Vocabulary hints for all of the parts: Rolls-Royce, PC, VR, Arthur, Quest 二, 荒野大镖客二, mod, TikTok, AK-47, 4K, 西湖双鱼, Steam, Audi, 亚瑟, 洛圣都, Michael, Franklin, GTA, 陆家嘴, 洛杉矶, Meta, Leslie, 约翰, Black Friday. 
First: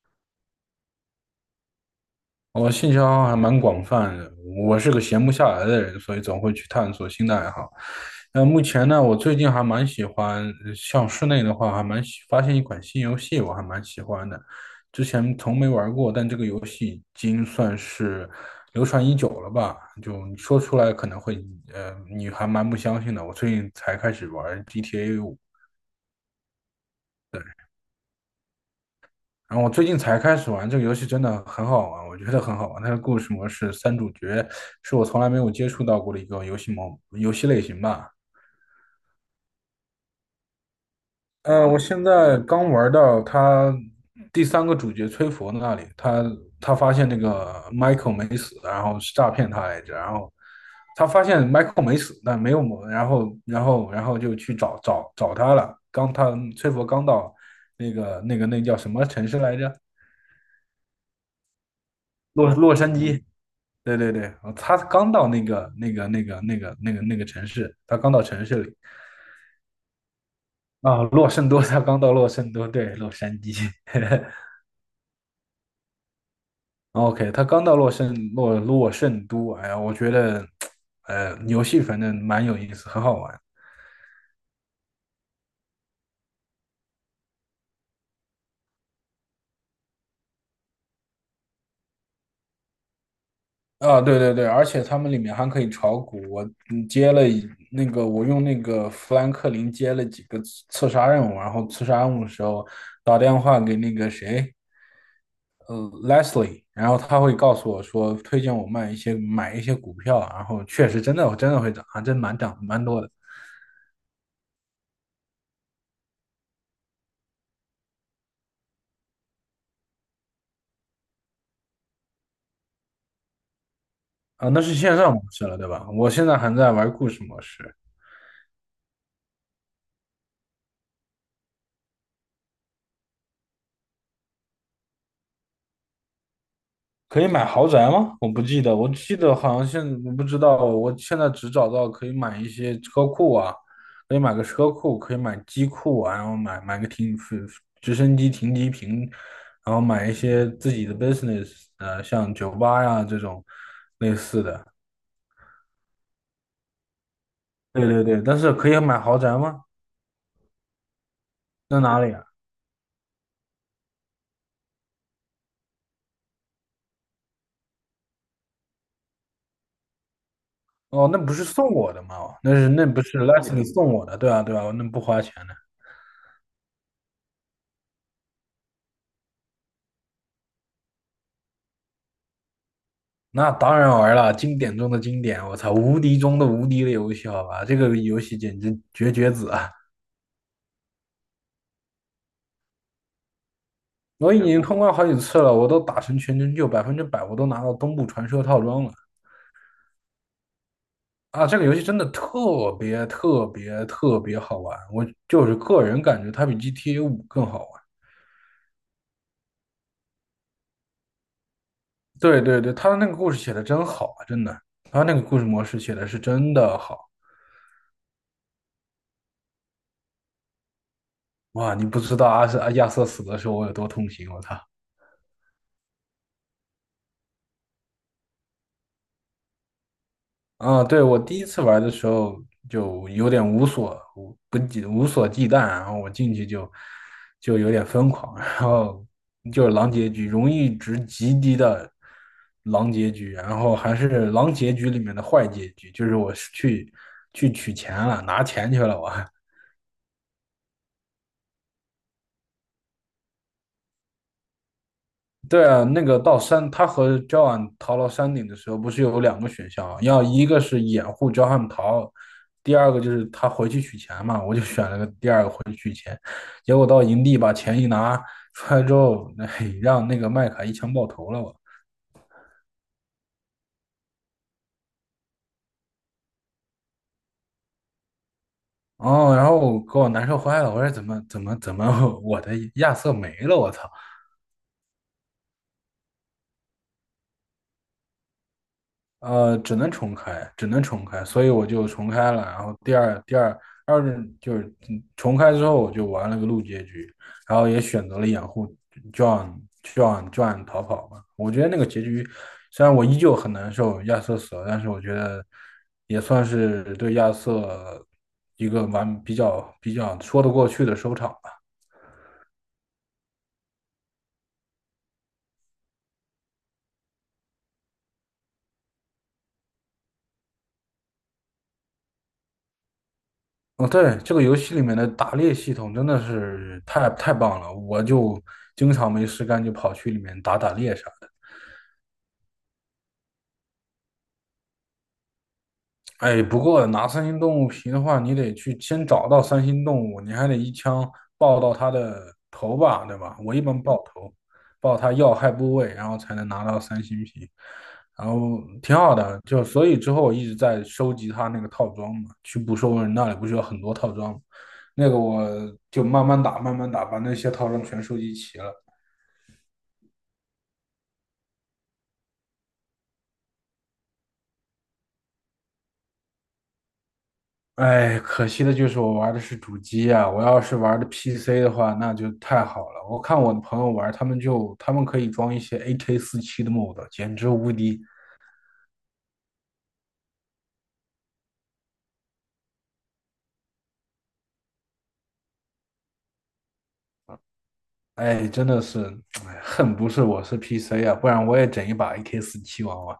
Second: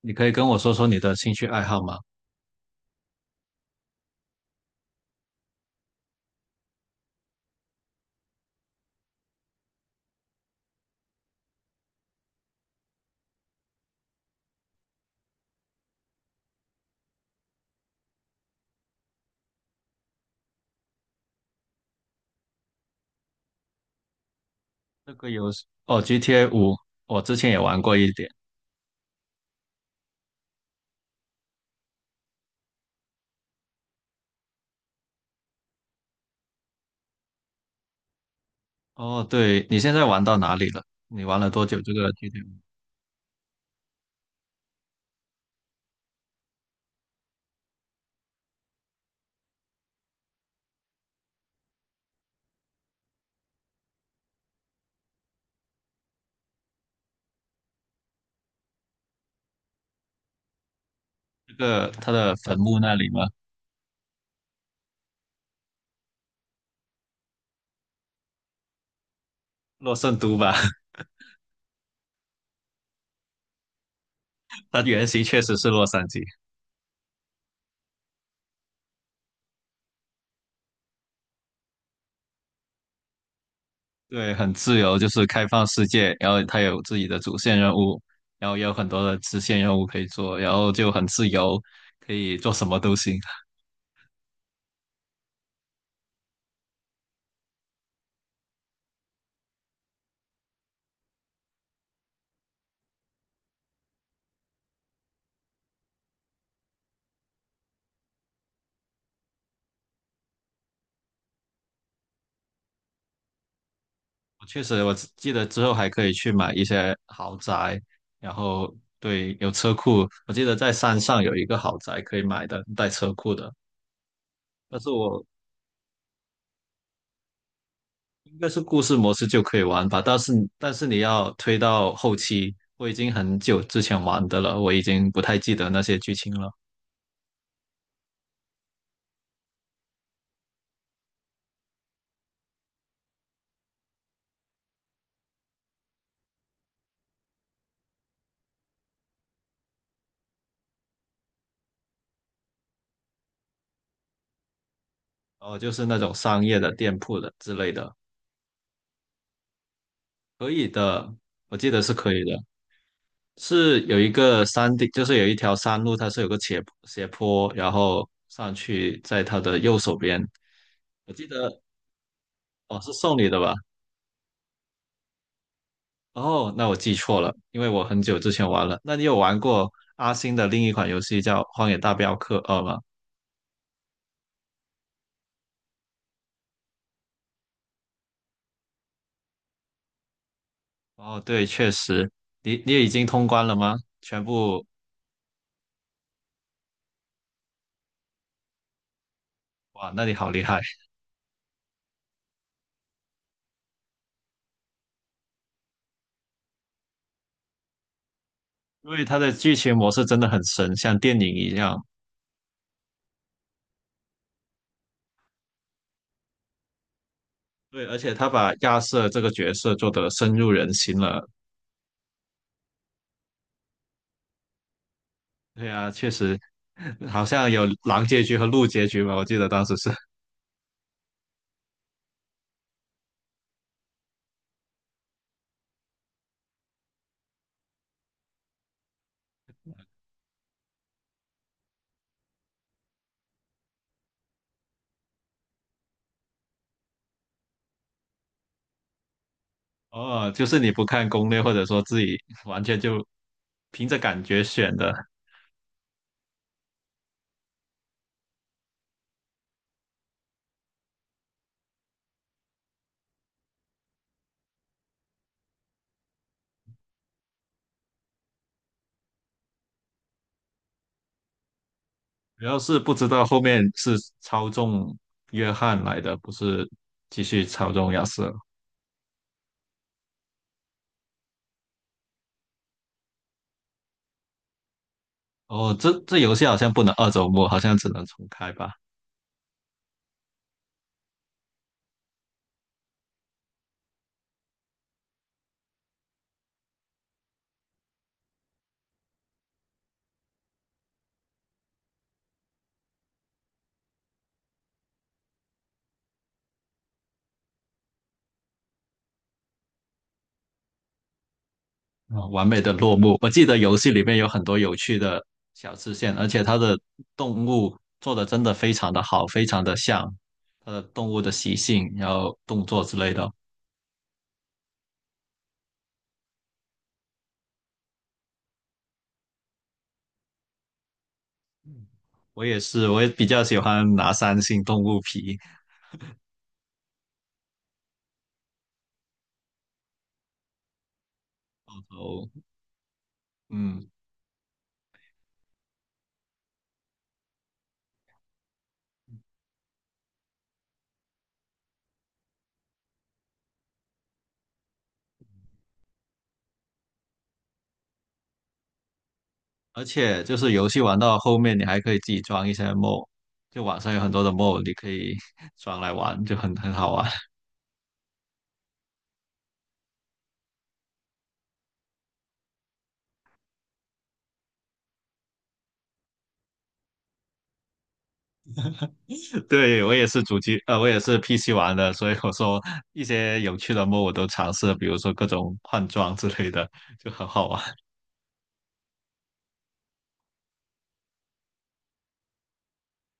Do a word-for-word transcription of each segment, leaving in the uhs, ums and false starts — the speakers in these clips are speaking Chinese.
你可以跟我说说你的兴趣爱好吗？我兴趣爱好还蛮广泛的，我是个闲不下来的人，所以总会去探索新的爱好。那目前呢，我最近还蛮喜欢，呃像室内的话，还蛮喜发现一款新游戏，我还蛮喜欢的。之前从没玩过，但这个游戏已经算是流传已久了吧？就你说出来可能会，呃，你还蛮不相信的。我最近才开始玩 这 G T A 个五。游戏哦，GTA 五，我之前也玩过一点。然后我最近才开始玩这个游戏，真的很好玩，我觉得很好玩。它的故事模式三主角是我从来没有接触到过的一个游戏模游戏类型吧。哦，对，你现在玩到哪里了？你玩了多呃，我久这现个 在 GTA 五？刚玩到他第三个主角崔佛那里，他他发现那个 Michael 没死，然后是诈骗他来着，然后他发现 Michael 没死，但没有谋，然后然后然后就去找找找他了。刚他崔佛刚到那个那个那叫什么城市来着？这个它的洛坟洛墓杉那里矶。吗？对对对，他刚到那个那个那个那个那个那个城市，他刚到城市里洛圣都吧，啊，洛圣多，他刚到洛圣多，对，洛杉矶。 它原型确实是洛杉矶。，OK，他刚到洛圣洛洛圣都，哎呀，我觉得，呃，游戏反正蛮有意思，很好玩对，很自由，就是开放世界，然后它有自己的主线任务，然后也有很多的支线任务可以做，然后就很自由，可以做什么都行。啊。对对对，而且他们里面还可以炒股，我嗯接了一那个，我用那个富兰克林接了几个刺刺杀任务，然后刺杀任务的时候打电话给那个谁。呃 Leslie，然后他会告诉我说，推荐我卖一些买一些股票啊，然后确实真的真的会涨啊，还真蛮涨蛮多的确实，我只记得之后还可以去买一些豪宅，然后对，有车库。我记得在山上有一个豪宅可以买的，带车库的。啊。那是但是线上模我式了，对吧？我现在还在玩故事模式，应该是故事模式就可以玩吧，但是但是你要推到后期，我已经很久之前玩的了，我已经不太记得那些剧情了。可以买豪宅吗？我不记得，我记得好像现我不知道，我现在只找到可以买一些车库啊，可以买个车库，可以买机库啊，然后买买个停直升机停机坪，然后买一些自己的 business，呃，像酒吧呀这种类似的。哦，就是那种商业的店铺的之类对的，对对，但是可以买豪宅吗？可以的，我记得那是哪可里以啊？的。是有一个山顶，就是有一条山路，它是有个斜斜坡，然后上去，在它的右手边。哦，我那记不是得送我的吗？哦，那是哦，那是不送是 你 l 的 e 吧？s l 送我的，对啊对啊，那不花钱的。哦，那我记错了，因为我很久之前玩了。那你有玩过阿星的另一款游戏叫《荒野大镖客二》吗？那当然玩了，经典中的经典，我操，无敌中的无敌的游戏，好吧，这个游戏简直绝绝子啊！哦，对，确实，你你也已经通关了吗？全我已经部，通关好几次了，我都打成全成就，百分之百我都拿到东部传说套装了哇，那你好厉害！啊！这个游戏真的特别特别特别好玩，我就是个人感觉它比 G T A 五更好玩。因为它的剧情模式真的很神，像电影一样。对对对，他的那个故事写的真好啊，真的，他那个故事模式写的是真的好。对，而且他把亚瑟这个角色做得深入人心了，哇！你不知道阿瑟亚瑟死的时候我有多痛心，我操！对啊，确实，好像有狼结局和鹿结局吧？我记得当时是，啊，对，我第一次玩的时候就有点无所无不忌无所忌惮，然后我进去就就有点疯狂，然后就是狼结局，荣誉值极低的狼结局，然后还是狼结局里面的坏结局，就是我是去去取钱了，拿钱去了我。哦，就是你不看攻略，或者说自己完全就凭着感觉选的，对啊，那个到山，他和 Joan 逃到山顶的时候，不是有两个选项啊，要一个是掩护 Joan 逃，第二个就是他回去取钱嘛。我就选了个第二个回去取钱，结果到营地把钱一拿出来之后，嘿，让那个麦卡一枪爆头了我。主要是不知道后面是操纵约翰来的，不是继续操纵亚瑟。哦，然后我给我难受坏了，我说怎么怎么怎么 我的亚瑟没了，我操！哦，这这游戏好像不能二周末，好像只能重开吧。呃，只能重开，只能重开，所以我就重开了。然后第二第二二任就是嗯重开之后，我就玩了个路结局，然后也选择了掩护 John John John 逃跑嘛。我觉得那个结局虽然我依旧很难受亚瑟死了，但是我觉得也算是对亚瑟一个完比较比较说得过去的收场。吧。啊，完美的落幕。我记得游戏里面有很多有趣的小支线，而且它的动物做的真的非常的好，非常的像它的动物的习性，然后动作之类的。哦，对，这个游戏里面的打猎系统真的是太太棒了，我就经常没事干就跑去里面打打猎啥的。我也是，我也比较喜欢拿三星动物皮。哎，不过拿三星动物皮的话，你得去先找到三星动物，你还得一枪爆到然它的后，头吧，对吧？我一般嗯，爆头，爆它要害部位，然后才能拿到三星皮，然后挺好的。就所以之后我一直在收集它那个套装嘛，去捕兽人那里不是有很多套装吗，那个我就慢慢打，慢慢打，把那些套装全收集齐了。而且就是游戏玩到后面，你还可以自己装一些 mod，就网上有很多的 mod，你可以 装来玩，就很很好玩。哎，可惜的就是我玩的是主机啊，我要是玩的 P C 的话，那就太好了。我看我的朋友玩，他们就他们可以装一些 a k 四七的 mod，简直无敌。对，我也是主机，呃，我也是 P C 玩的，所以我说一些有趣的 m o 我都尝试了比如说各种换装之类的，就很好玩。哎，真的是，哎，恨不是我是 P C 啊，不然我也整一把 a k 四七玩玩。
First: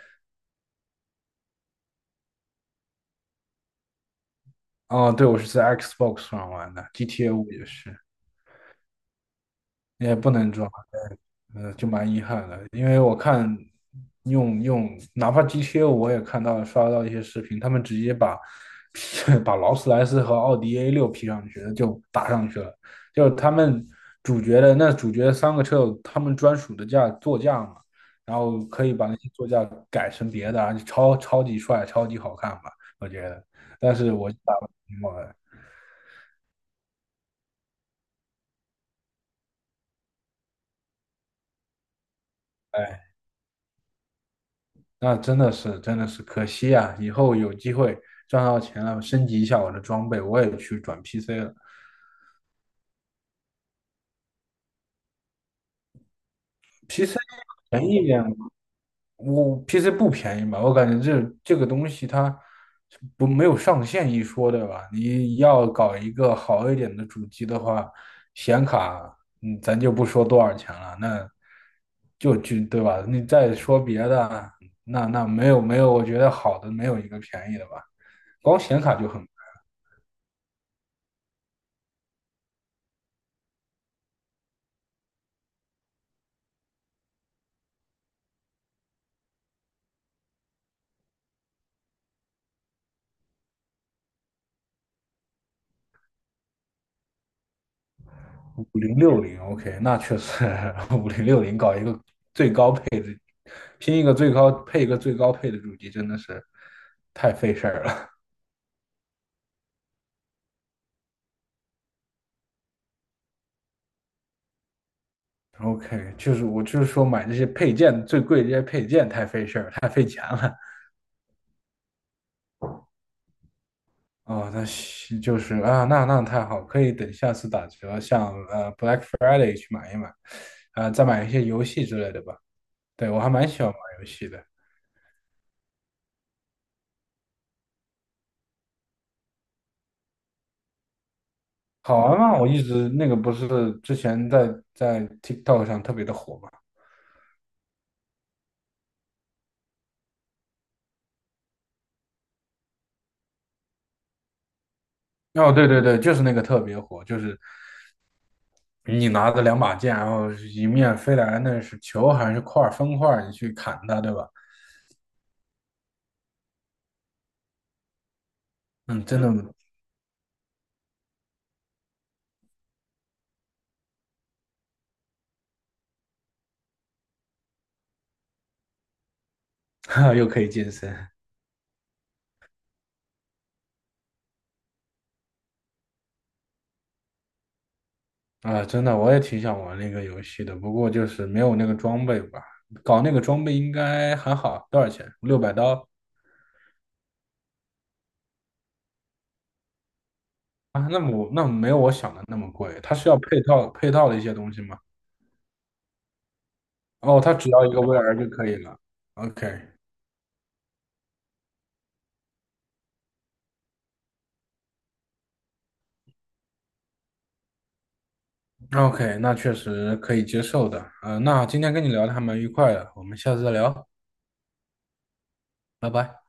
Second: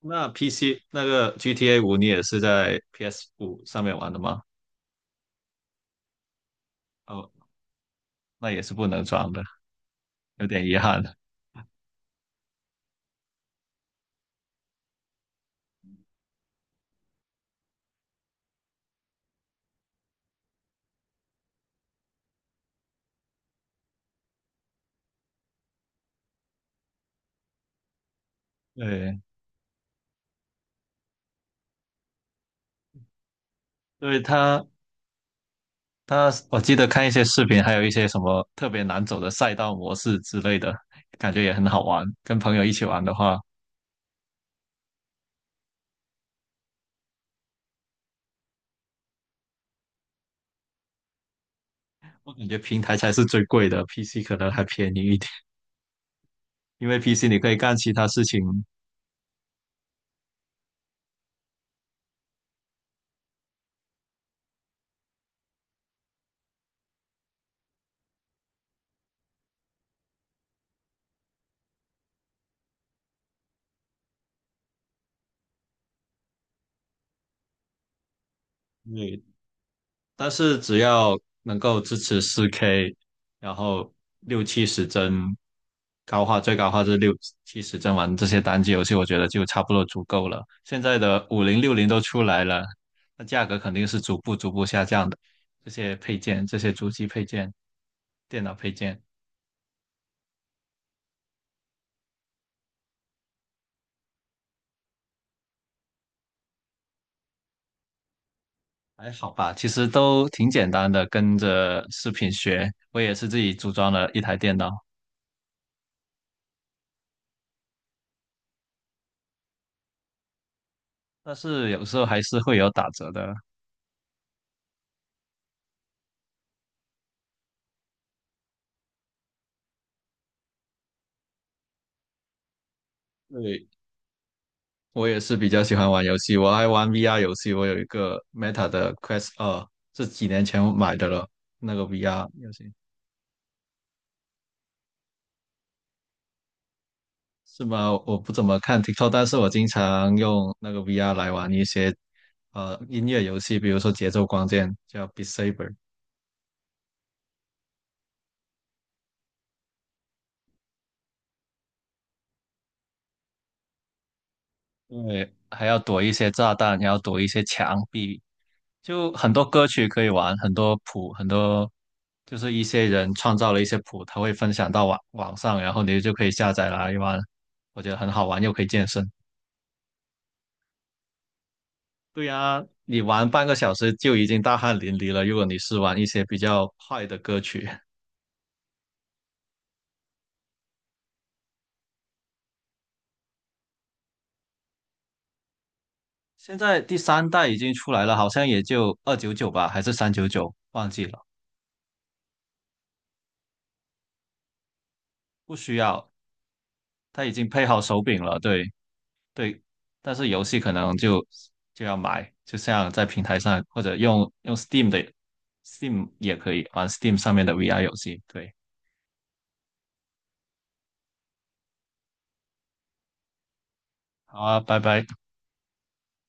那 P C 那个 GTA 五，你也是在 P S 五上面玩的吗？哦，对，我是在 Xbox 上玩的哦，，G T A 五也是，那也是不能装的，也不有能点装。遗憾。呃，就蛮遗憾的，因为我看用用，哪怕 g t O 我也看到刷到一些视频，他们直接把 把劳斯莱斯和奥迪 a 六 P 上去了，就打上去了，就是他们主角的那主角三个车有他们专属的驾座驾嘛，然后可以把那对，些座驾改成别的啊，超超级帅，超级好看吧，我觉得，但因是为我就打他不赢我。它，我记得看一些视频，还有一些什么特别难走的赛道模式之类的，感觉也很好玩。跟朋友一起玩哎，的话，那真的是真的是可惜啊！以后有机会赚到钱了，升级一下我的装备，我也去转 P C 了。我感觉平台才是最贵的，P C 可能还便宜一点。因为 P C P C 你可以干便其宜一他事点，情，我 P C 不便宜吧？我感觉这这个东西它不，没有上限一说，对吧？你要搞一个好一点的主机的话，显卡，嗯，咱就不说多少钱了，那就就对吧？你再说别的，那那没有，没有，我觉得好的没有一个便宜的吧，光显卡就很对，但是只要能够支持 四 K，然后六七十帧高画，最高画质六七十帧玩这些单机游戏，我觉得就差不多足够了。现在的五零六零都出来了，那价格肯定是逐步逐步下降的。这些配件，这些主机配件、电脑配五零件六零。OK，那确实 五零六零搞一个最高配，拼一个最高配一个最高配的主机真的是太费事儿了。还好吧，其实都挺简单的，跟着视频学，我也是自己组装了一台电脑。OK，就是我就是说买这些配件最贵，这些配件太费事儿，太费钱了。但是有时候还是会有打折的。哦，那行就是啊，那那太好，可以等下次打折，像呃 Black Friday 去买一买，啊，再买一些游戏之类的吧。对，我还蛮喜欢对，玩游戏的，我也是比较喜欢玩游戏，我爱玩 V R 游戏。我有一个 Meta 的 Quest 二，是几年前我买的了，那个 好玩 V R 吗？我游一戏直那个不是之前在在 TikTok 上特别的火嘛。是吗？我不怎么看 TikTok，但是我经常用那个 V R 来玩一些呃音乐游戏，比如说节奏光剑叫 Beat 哦，对 Saber。对对，就是那个特别火，就是你拿着两把剑，然后一面飞来，那是球还是块儿方块儿，你去砍它，对吧？因为还要躲一些炸弹，还要躲一些墙壁，嗯，就真很多的，歌曲可以玩，很多谱，很多就是一些人创造了一些谱，他会分享到网网上，然后你就可以下载来玩，我觉得很好玩，又可以健身。哈，又可以健身对呀，你玩半个小时就已经大汗淋漓了。如果你是玩一些比较快的歌曲，啊，真的，我也挺想玩那个游戏的，不过就是没有那个装备吧。搞那个装备应该还好，多少钱？六百刀现在第三代已经出来了，好像也就二九九吧，还是三九九，啊？忘那记了，我那没有我想的那么贵，它是要配套配套的一些东西吗？不需要，哦，它已它经只要配一好个 手 V R 柄就了，可以对。了。对，OK。但是游戏可能就就要买，就像在平台上或者用用 Steam 的 Steam 也可以玩 Steam 上面的 V R 游戏。对，OK，那确实可以接受的。呃，那今天跟你聊的还蛮愉快的，我们下次再聊，好啊，拜拜。拜拜。